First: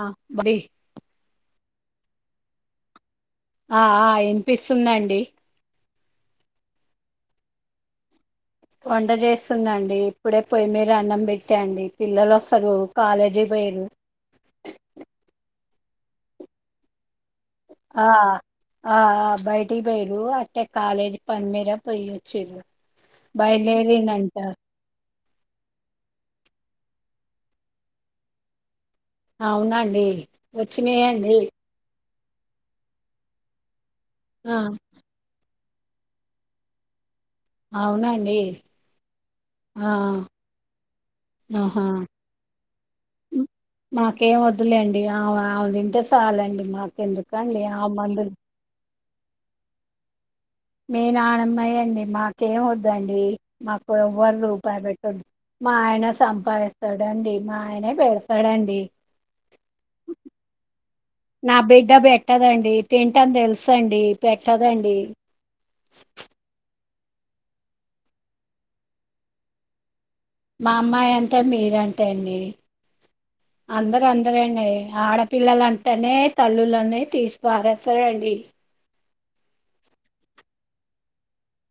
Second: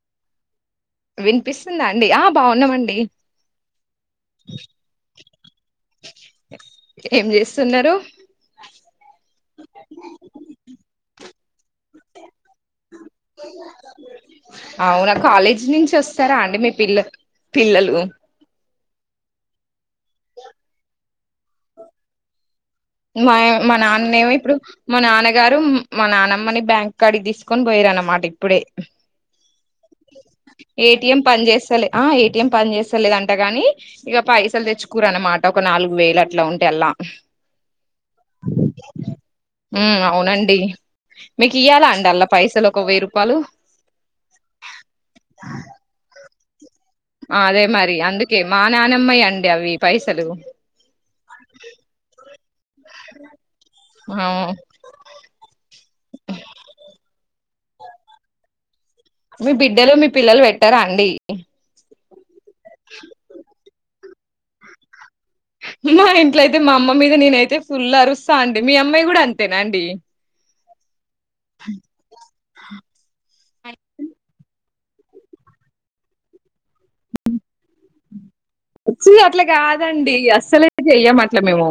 ఆ బర వినిపిస్తుందా అండి ఆ బాగున్నామండి ఆ వినిపిస్తుందండి ఏం చేస్తున్నారు వంట చేస్తుందండి ఇప్పుడే పోయి మీరు అన్నం పెట్టండి పిల్లలు వస్తారు కాలేజీ అయిపోయారు ఎజ్ నుంచి వస్తారా అండి మీ పిల్ల పిల్లలు ఆ ఆ బయట్ టి బేరు అట్టే కాలేజ్ పని మీరా పోయ వచ్చి మా మా నాన్నమో ఇప్పుడు మా నాన్నగారు మా నానమ్మని బ్యాంక్ క్కడిగి తీసుకొని పోయారు అన్నమాట ఇప్పుడే అవునండి వచ్చినాయండి ం పని చేస్తలేదంట గాని ఇక ఆ పైసాలు తెచ్చుకురనట్ ఒక నాలుగు వేలు అట్లా ఉంటే అల్లా అవునండి ఉమ్, అవునండి మీకు ఆహా ఇయ్యాలా అండి అల్లా పైసలు ఒక వెయ్యి రూపాయలు మాకేం వద్దులేండి ఆమె ఆమె తింటే చాలండి ఇ మా అదే మరి అందుకే మా నానమ్మ అండి అవి పైసలు మీ నాన్నమ్మయి అండి మాకేమి వద్దండి మాకు అవును. ఎవ్వరు రూపాయి పెట్టదు మా ఆయన సంపాదిస్తాడండి మా ఆయనే బేడసాడాండి మీ బిడ్డలో మీ పిల్లలు పెట్టారా అండి నాబిడ్డ బె ట్టదండి తింటని తెలుసు అండి పెట్టదండి మా ఇంట్లో అయితే మా అమ్మ మీద నేనైతే ఫుల్ అరుస్తా అండి మీ అమ్మాయి గూడా అంతేనా అండి మా అమ్మాయి అంతే మీరంటే అండి అందరు అందర అండి ఆడపిల్లలంటనే తల్లులని తీసి పారేస్తారండి చి అట్లకాదండి అస్సలే చెయ్యం అట్ల మేము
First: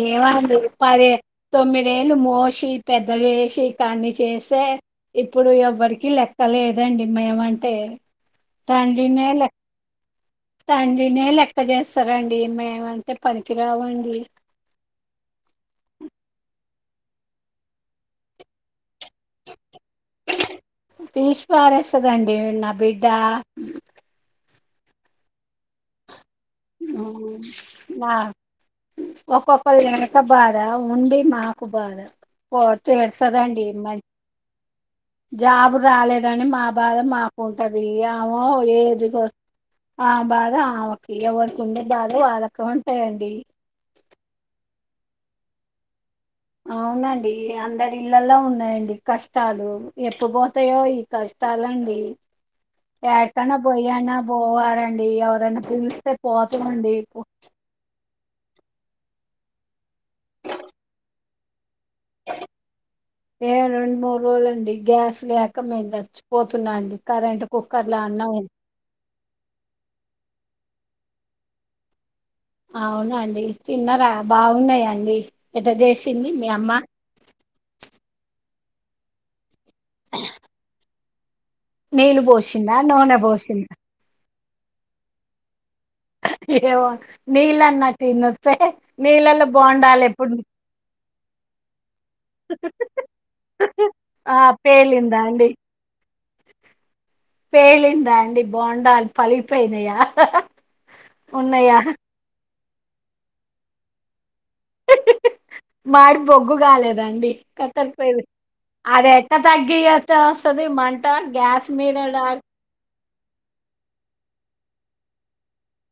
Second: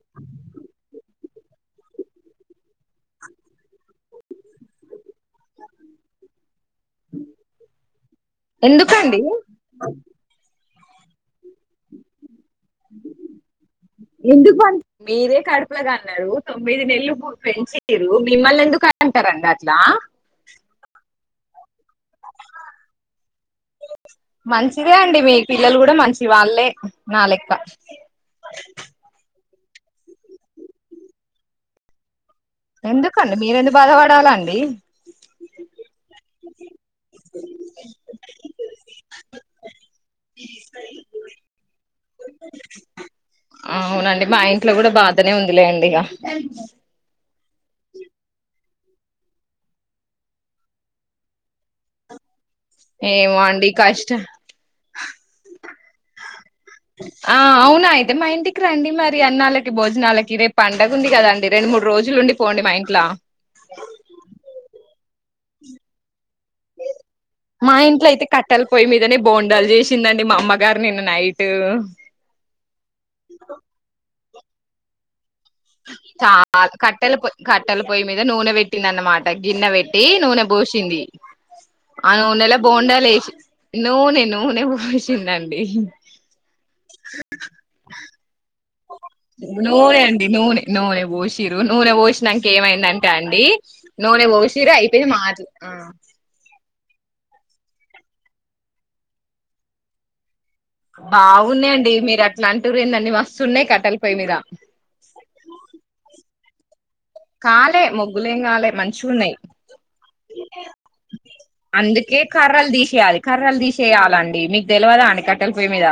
ఏ అందు ప్పదే తొమ్మిదేళ్ళు మోషి పెద్దచేసి కని చేస్తే ఇప్పుడు ఎవ్వరికి లెక్కలేదు అదండి మేమంటే తండ్రీ ఎందుకండి నే తండ్రి నే లెక్క చేస్తారండి మే ఎందుకు వ మీరే కడుపు ల గన్నరు తొమ్మిది నెల్లు పు పెంచిరు మిమ్మల్ని ఎందుకు అంటరండి అట్ల తీసి పారేస్తదండి నా బిడ్డ మంచిదే అండి మీ పిల్లలు కూడా మంచి చివాల్లె నాలేక్క ఒకలు కనక బాధ ఉండి మాకు బాధ ఎందుకండి తిడుతదండి మీరెందు బాధవడాలండి జాబ్ రాలేదని మా బాధ మాకుంటది ఆమె ఏ ఏజ్ కోస్త ఆ బాధ ఆమెకి ఎవరు అవునండి మా ఇంట్లో కూడ బాధనే ఉందిలే అండి ఇగ అవునండి ఈ అందరి ఇళ్లలో ఉన్నాయండి కష్టాలు ఎప్పు పోతాయో ఈ కష్టాలండి ఏమో యాడికన్న అండి పొయ్యన్న కష్టం పోవారండి ఎవరైన పిలిస్తే పోతమండి ఆ అవునా అయితే మా ఇంటికి రండి మరి అన్నాలకి భోజనాలకి రేపు పండగ ఉంది కద అండి రెండు మూడు రోజులు ఉండి పోండి మా ఇంట్ల ఏ రెండు మూడు రోజుల అండి గ్యాస్ లేక మీందచ్చు మా ఇంట్ల అయితే కట్టెల్ పోయ్యి మీదనే బోండాలు చేసిందండి మా అమ్మ గారు నిన్న నైట్ అవునా అండి తిన్నర బాగున్నవా అండి చాలా కట్టెల పొయి కట్టెల పొయ్యి మీద నూనె వె నన్న మాట గిన్నె పెట్టి నూనె బోసింది ఆ నీళ్ళు నూనెల పోసిందా బోండ నూనె లేసి పోసిందా నూనెను నూనె పోసిందండి ఏవో నీలన్నటు వినస్తే నూనె అండి నూనె నూనె పోసి మీరు నూనె పో నామ్ క ఏమైందంటే అండి నూనె ఆ ఓసీర అయిపోయి పేలిందా మాట అండి పేలిందా అండి బోండాలు పలిపోయినాయా బాగున్నాయండి మీరు అట్లాంటి రేందండి మస్తున్నాయి కట్టలిపోయి మీద మాడి బొగ్గు గాాలేదు దండి కాలే కత్తరిపోయిది మొగ్గులేం కాలే అది మంచిగా ఎక్క ఉన్నాయి తగ్గిస్త వస్తుంది మంట గ్యాస్ మీద అందుకే రా కర్రలు తీసేయాలి కర్రలు తీసేయాలండి మీకు తెల్వదా అండి కట్టెల పొయ్యి మీద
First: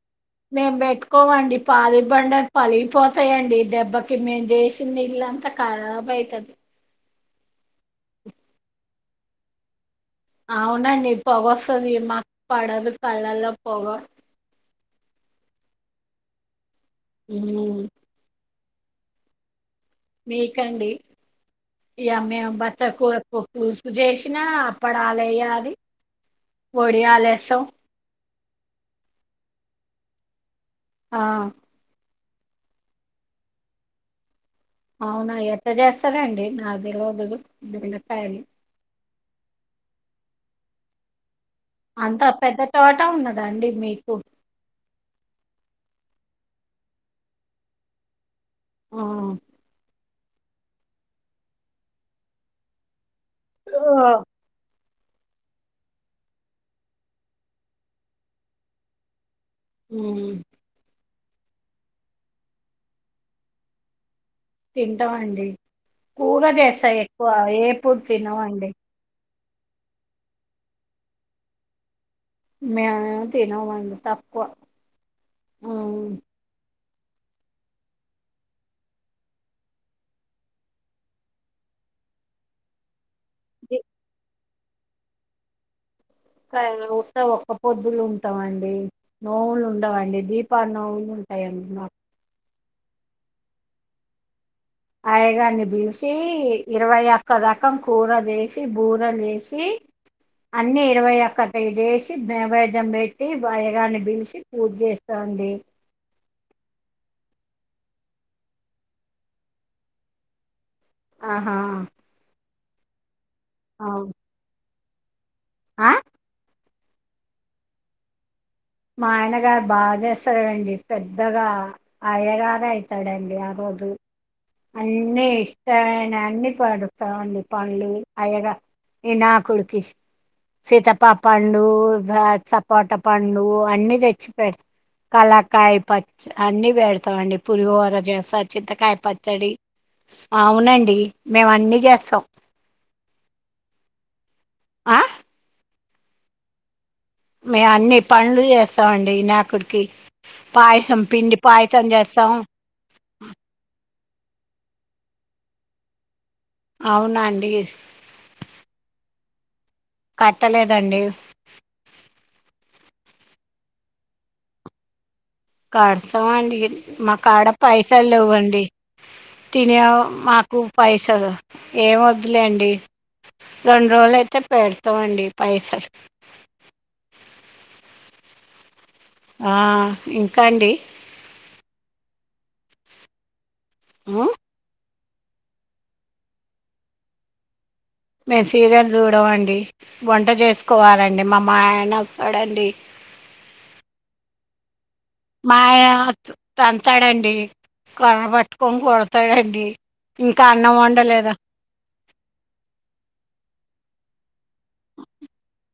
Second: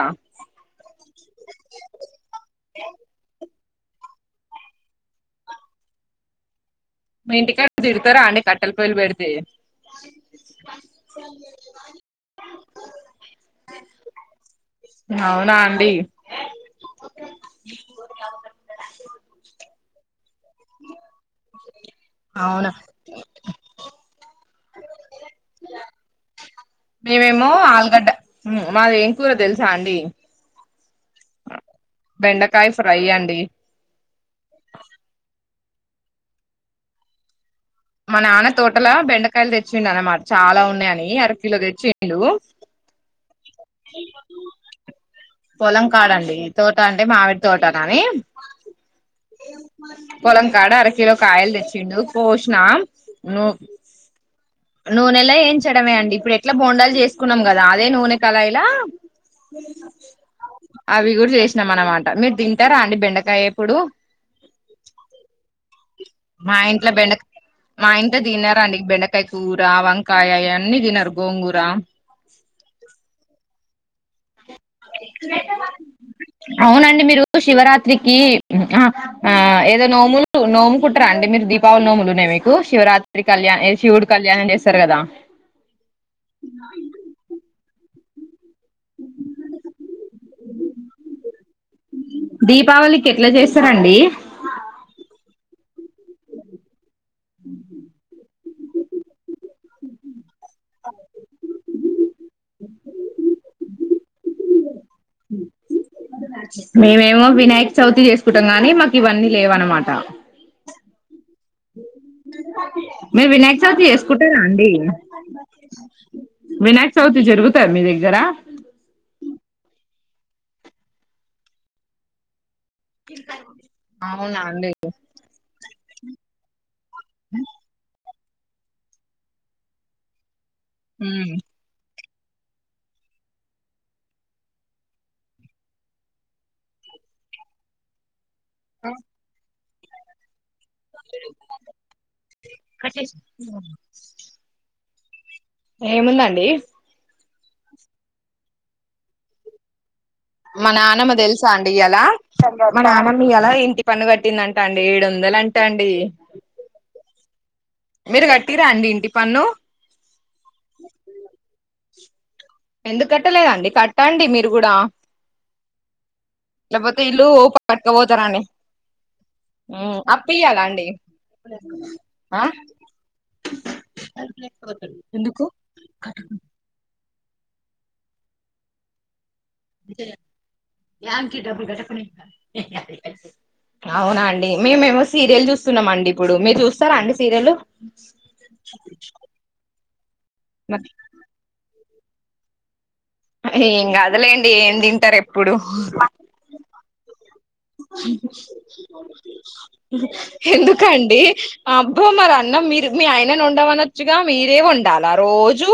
మేం పెట్టుకోవండి పాలిష్ బండలు పలిగిపోతాయండి దెబ్బకి మేం చేసిన ఇల్లంతా ఖరాబ అవుతుంది మీ ఇంటికాడ తిడతారా అండి కట్టెల పొయ్యిలు పెడితే అవునండి పొగొస్తుంది మాకు పడదు కళ్ళల్లో పొగ అవునా అండి మ్ మీకండి ఇ మేము అవునా బత కూర కూపు చేసినా అప్పడాలు వేయాలి వడియాలు మేమేమో ఏస్తాం ఆలుగడ్డ మాది ఏం కూర తెలుసా అండి ఆ బెండకాయ ఫ్రై అండి అవునా ఎట్టా చేస్తారండి నాక్కూడా తెల్వదు మా నాన్న తోటలా బెండకాయలు తెచిండు అన్నమాట చాలా ఉన్నాయని అర కిలో తెచ్చిండు అంత పెద్ద తోట ఉన్నదండి మీకు పొలం కాడంండి తోట అంటే మామిడి తోట కాని ఆ పోలంకాడ అర కిలో కాయలు తెచ్చిండు పో స్నా న ఆ నూనెలా ఏం చెడమే అండి ఇప్పుడు ఎట్లా బోండాలు చేసుకున్నాం కదా అదే నూనె కళయిలా ఉమ్ అవి రు చేసినాం అనమాట మీరు తింటారా అండి బెండకాయ ఇప్పుడు తింటామండి కూర మా ఇంట్లో చేస్తాయి బెండకాయ ఎక్కువ మా ఏప్పుూడు ఇంట్లో తినవండి తినరండి బెండకాయ కూర వంకాయ ఇవన్నీ తిినారు గోంగూర మేము తినమండి తక్కువ ఉమ్ అవున అ మీరు శివరాత్రికి ఏదో నోములు నోము కుట్టారా అండి మీరు దీపావళి నోములు ఉన్నాయి మీకు శివరాత్రి కళ్యాణ దీప శివుడు కళ్యాణ అంట సరే కదా ఉంటే ఒక్కపూట [unintelligible] పొద్దులు ఉంటాం అండి నోవులు ఉండవండి దీపా నోవులు ఉంటాయండి మాకు దీపావళికి ఎట్లా చేస్తారండి ఆయగార్ని పిలిసి ఇరవై ఒక్క రకం కూర చేసి బూర చేసి అన్ని ఇరవై ఒక్క తద వేసి నైవేద్యం పెట్టి అయగర్ని పిలిచి పూజ చేస్తాారు తండి మేమేమో వినాయక్ చవితి చేసుకుంటాం గాని మాకు ఇవన్నీ లేవ అనమాట ఆహా మీరు వినాయక చవితి అవు చేసుకుంటారా అండి అ ఆ వినాయక చౌతి జరుగుతాద మీ దగ్గర మా ఆయన గారు బాగా చేస్తారువండి పెద్దగా అయగా అయితడండి ఆ రోజు అవునా అండి అన్నిీ ఇష్టన అన్ని పడుతామండి పళ్లు అయ్యగా ఇ నా కుడుకి శీతప్ప ఉమ్. పాండు సపోటా పండు అన్ని తెచ్చి పెడతా కళాకాయ పచ్చి అన్ని పెడతామండి పులిహోర చేస్త చింతకాయ ఆ అవునండి మేము అన్నీ చేస్తాం ఆ ఏముందండి మేము అన్ని పనులు చేస్తామండి వినాయకుడికి మా పాయసం నానమ్మ పిండి తెలుసా అండి పాయసం ఇయ్యాల చేస్తాం మన అమమ్మ అలా ఇంటి పను కట్టింద అంటా అండి ఏడు వందల అంటా అండి అవునండి మీరు కట్టీరా అండి ఇంటి పన్ను కట్టలేదండి ఎందుకు కట్టలేదండి కట్టండి మీరు కూడా కడతామండి లేకపోతే మా ఇల్లు కాడ పైసలు పట్టుకపోతారని లేవ్వండి తినే ఉమ్, మాకు అప్పియ్యాలా అండి పైసలు ఏం ఆ వద్లేండి రెండు రోజులు అయితే పెడతామండి ఎందుకు? పైసలు ఆ, ఇంకా అండి ఏకి డబ్బుల్ కట్ట పని అవునా ఉం? అండి మేమేమో సీరియల్ జూస్తున్నం అండి ఇప్పుడు మీరు చూస్తారా అండి సీరియల్లు మేము సీరియల్ చూడమండి వంట చేసుకోవాలండి మా మాయన అడండి ఏం కాదులేండి ఏం తిం ంటరు ఎప్పుడు మా ఆయన తంతాడండి కర్ర పట్టుకొని కొడతాడండి ఇంకా అన్నం ఎందుకండి వండలేదు అబ్బ మరి అన్నం మీరు మీ ఆయన ఒండమన జుగా మీరే ఒండాలా రోజు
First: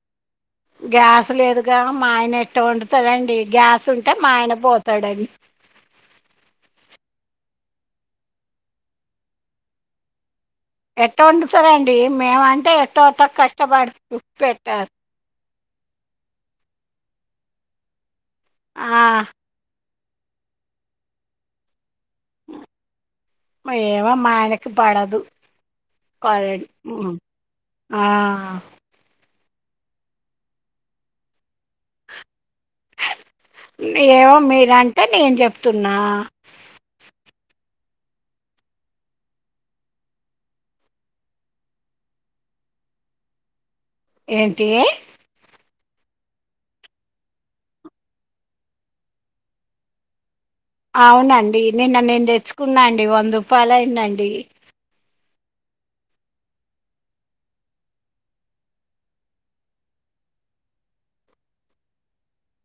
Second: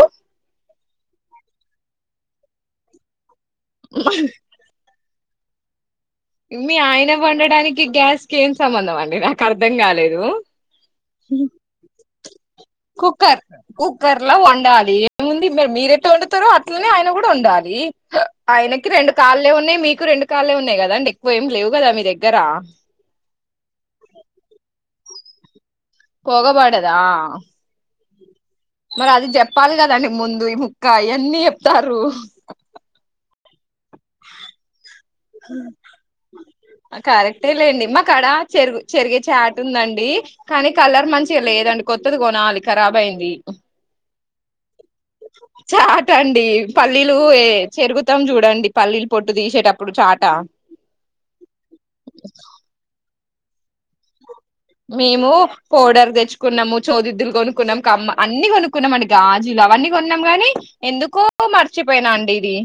గ్యాస్ లేదుగా మా ఆయన ఎట్ట వండుతాడండి గ్యాస్ ఉంటె మా ఆయన పోతాడండ్ మీ ఆయన వండడానికి గ్యాస్ కి ఏం సంబంధం అండి నాకు అర్ధం కాలేదు ఎట్ట ఒండుతడండి మేవన్ కుక్కర్ కుక్కర్ లో పెట్టారు. వండాలి ఎంముంది మీర్ మీరెట్ట వండుతారో అట్లనే ఆయన కూడా ఒండాలి హాహ్ ఆయనకి ఆ! రెండు కాళ్లే ఉన్నాయి మీక్ రెండుకాళ్ళే ఉన్నాయి కదండి ఎక్కువ ఏమి లేవుకదా మీ దగ్ ఇగరా ఏమో మా ఆయనకి పడదు కరెంట్. పోగపడదా హ్మ్. ఆ మరి అది చెప్పాలి కదండి ముందు ఈ ముక్క అన్నీ చెప్తార్రు. ఏవో మీరంటే. నేను చెప్తున్నా. కరెక్టే లెండి. మాకడ చెరుగు చెరిగే చాట ఉందండి కానీ కలర్ మంచిగా లేదండి కొత్తది కొనాలి కరాబ్ ఐంది. ఏంటీ. చాటండి పల్లీలు ఏ చెరుగుతాం చూడండి పల్లీలు పొట్టు దీషేటప్. ప్పుడు చాట. అవునండి నిన్న నేను తెచ్చుకున్నా అండి వందకు. పాలైనండి. మేము పౌడర్ తెచ్చుకున్నాము, చోదిద్దులు కొనుక్కున్నాం కమ్మ అన్ని కొనుక్కున్నాం అండి గాజులు అవన్నీ కొన్నాం గానీ ఎందుకో మర్చిపోయినా అండి ఇది.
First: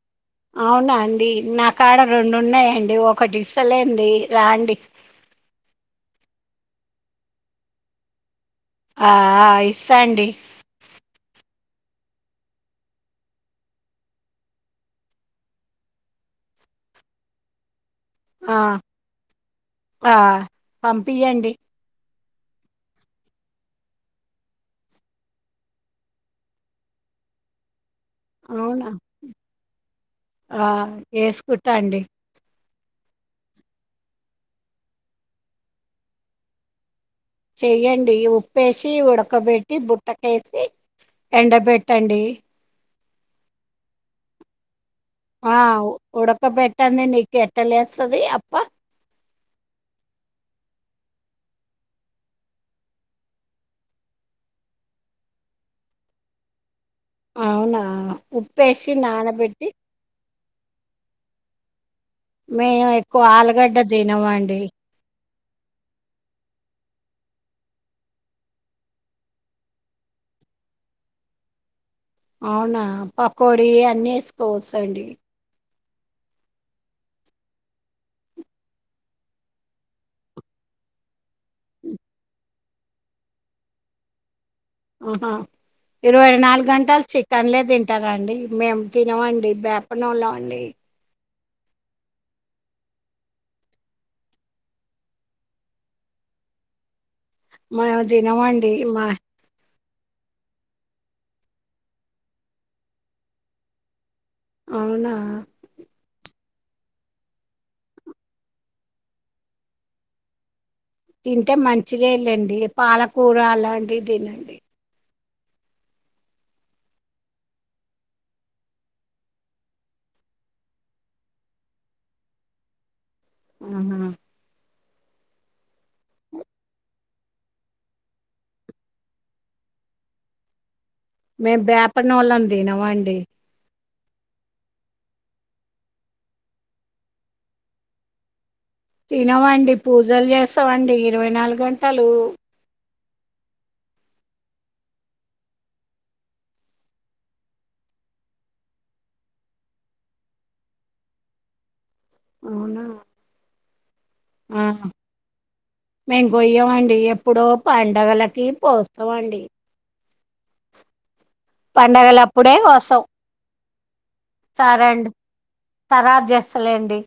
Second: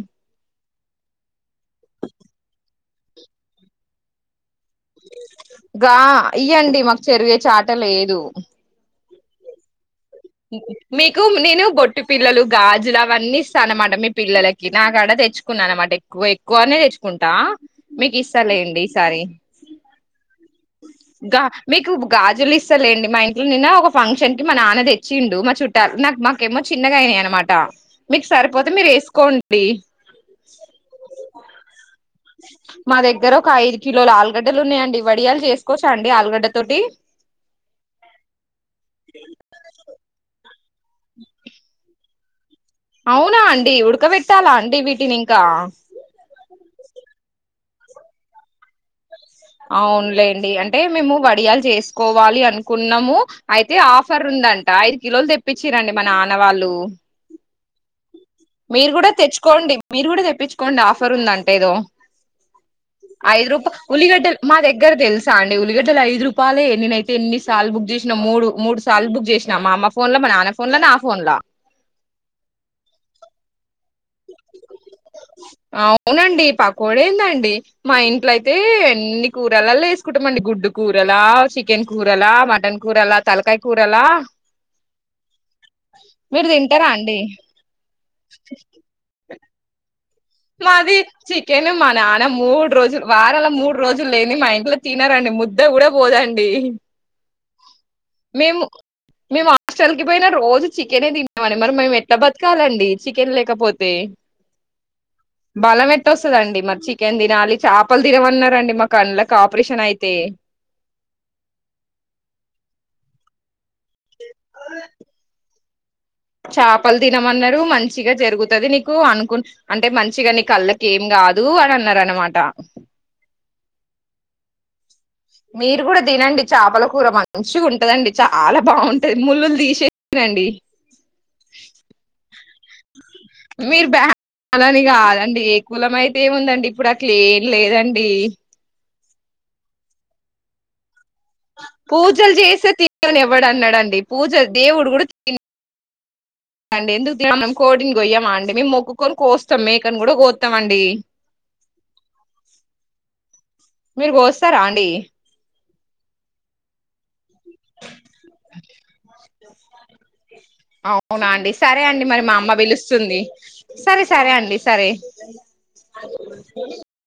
అవునా ఒకటిస్సలెండి. రాండి. గా ఇయ్యండి మాకు చెరిగే చాట లేదు. ఆ ఆ ఇ. మీకు నేను. బొట్టి పిల్లలు, గాజులు అవన్నీ ఇస్తా అన్నమాట మీ పిల్లలకి నా కాడ తెచ్చుకున్నా అన్నమాట ఎక్కువ ఎక్కువనే తెచ్చుకుంటా. మీకు ఆ! ఇస్తలేండి ఈసారి ఆ! గా పంపియండి. మీకు. గాజులు ఇస్తలేండి మా ఇంట్లో నిన్న ఒక ఫంక్షన్ కి మా నాన్న దే. చిండు మా చుట్టాలు నాక్ మాకేమో చిన్నగా అయినాయి అనమాట. మీకు సరిపోతే అవునా మీరు వేసుకోండి ఆ ఏసుకుంటా అండి. మదగ్గర ఒక ఐదు కిలోలు ఆలుగడ్డలు ఉన్నాయండి వడియాలు చేసుకోవచ్చా అండి ఆలుగడ్డ తోటి. చెయ్యండి ఉప్పేసి ఉడకబెట్టి బుట్టకేసి. ఎండ బేట్టండి. అవునా అండి ఉడకబెట్టాలా అండి వీ. ఆ ఉడక బెట్. టంది నీకెట్టాలేస్తాది అప్పా. అవునులేండి అంటే మేము వడియాలు చేసుకోవాలి అనుకున్నాము అయితే ఆఫర్ ఉందంట ఐదు కిలోలు తెప్పించరండి మ నాన్నవాళ్ళు. అవునా మీరు ఉప్పేసి కూడా నానబెట్టి తెచ్చుకోండి మీరు కూడా తెప్పించుకోండి ఆఫ్. తరుందంటేదో. మేము ఎక్కువ ఆలుగడ్డ తినంమ. ఉల్లిగడ్డలు మా దగ్గర తెల్స్. చ అండి ఉల్లిగడ్డలు ఐదు రూపాయలేే నేనయితే ఎన్ని సార్లు బుక్ చేసిన మూడు మూడు సార్లు బుక్ చేసినా మా అమ్మ ఫోన్ లో మా నాన్న ఫోన్ లో నా ఫోన్లా. అవునా పకోడి అన్ని వేసుకోవచ్చండి. అవునండి పకోడ ఏందండి మా ఇంట్లైతే ఎన్ని కూరలలో వేసుకుంటామండి గుడ్డు కూరలా. Chicken కూరలా mutton. కూరలా తలకాయ కూరలా ఆహా ఇరవై మీరు నాలుగు తింటారా గంటలు అండి చికెన్లే తింటారాండి మేము తినమండి బ్యాక్ పనలా అండి మాది చికెన్ మా నాన్న మూడు రోజులు వారాల మూడు రోజులు లేని మా ఇంట్లో తినారండి ముద్ద కూడా పోదండి మేమ్ మేము తినమండి మా మేము హాస్టల్ కి పోయినా రోజు చికెనే తింటామని మరి మేము ఎట్లా బతకాలండి చికెన్ లేకపోతే అవునా బలం ఎట్ట వస్తాదండి మరి చికెన్ తినాలి చేపలు తినమన్నారండి మా కళ్లకి ఆపరేషన్ అయితే తింటే మంచిదేలేండి పాలకూర అలాంటి ఇవి తినండి చేపలు తినమన్నారు మంచిగా జరుగుతుంది నీకు అనుకు అంటే మంచిగా నీ కళ్ళకి ఏం కాదు అని అన్నారు అనమాట ఆహా [inaudible] మీరు కూడా తినండి చేపల కూరమ మంచిగా ఉంటదండి చాలా బాగుంటది ములలు తీసేసి తినండి మేము బేపనోళము తినవాండి భ్య అలా అని కాదండి ఏ కులం అయితే ఏముందండి ఇప్పుడు అట్లే ఏం లేదండి తినవండి పూజలు చేస్తామండి ఇరవై నాలుగు గంటలు దేవుని ఎవ్వడు అన్నాడండి పూజ దేవుడు కూడా త [inaudible] ఎందుకు మనం కోటిని కొయ్యమా అండి మేము మొక్కుకొని కోస్తాం మేకని కూడా కోస్తామండి అవునా మీరు కోస్తారా అండి మేమ్ కోయమండి ఎ ఏప్పుడో పండుగలకి కోస్తవండి అవు అవునా అండి సరే అండి మరి మా అమ్మ పండగలప్పుడే కోస్తాం పిలుస్తుంది సరే సరే అండి సరే తర్వాత చేస్తలేండి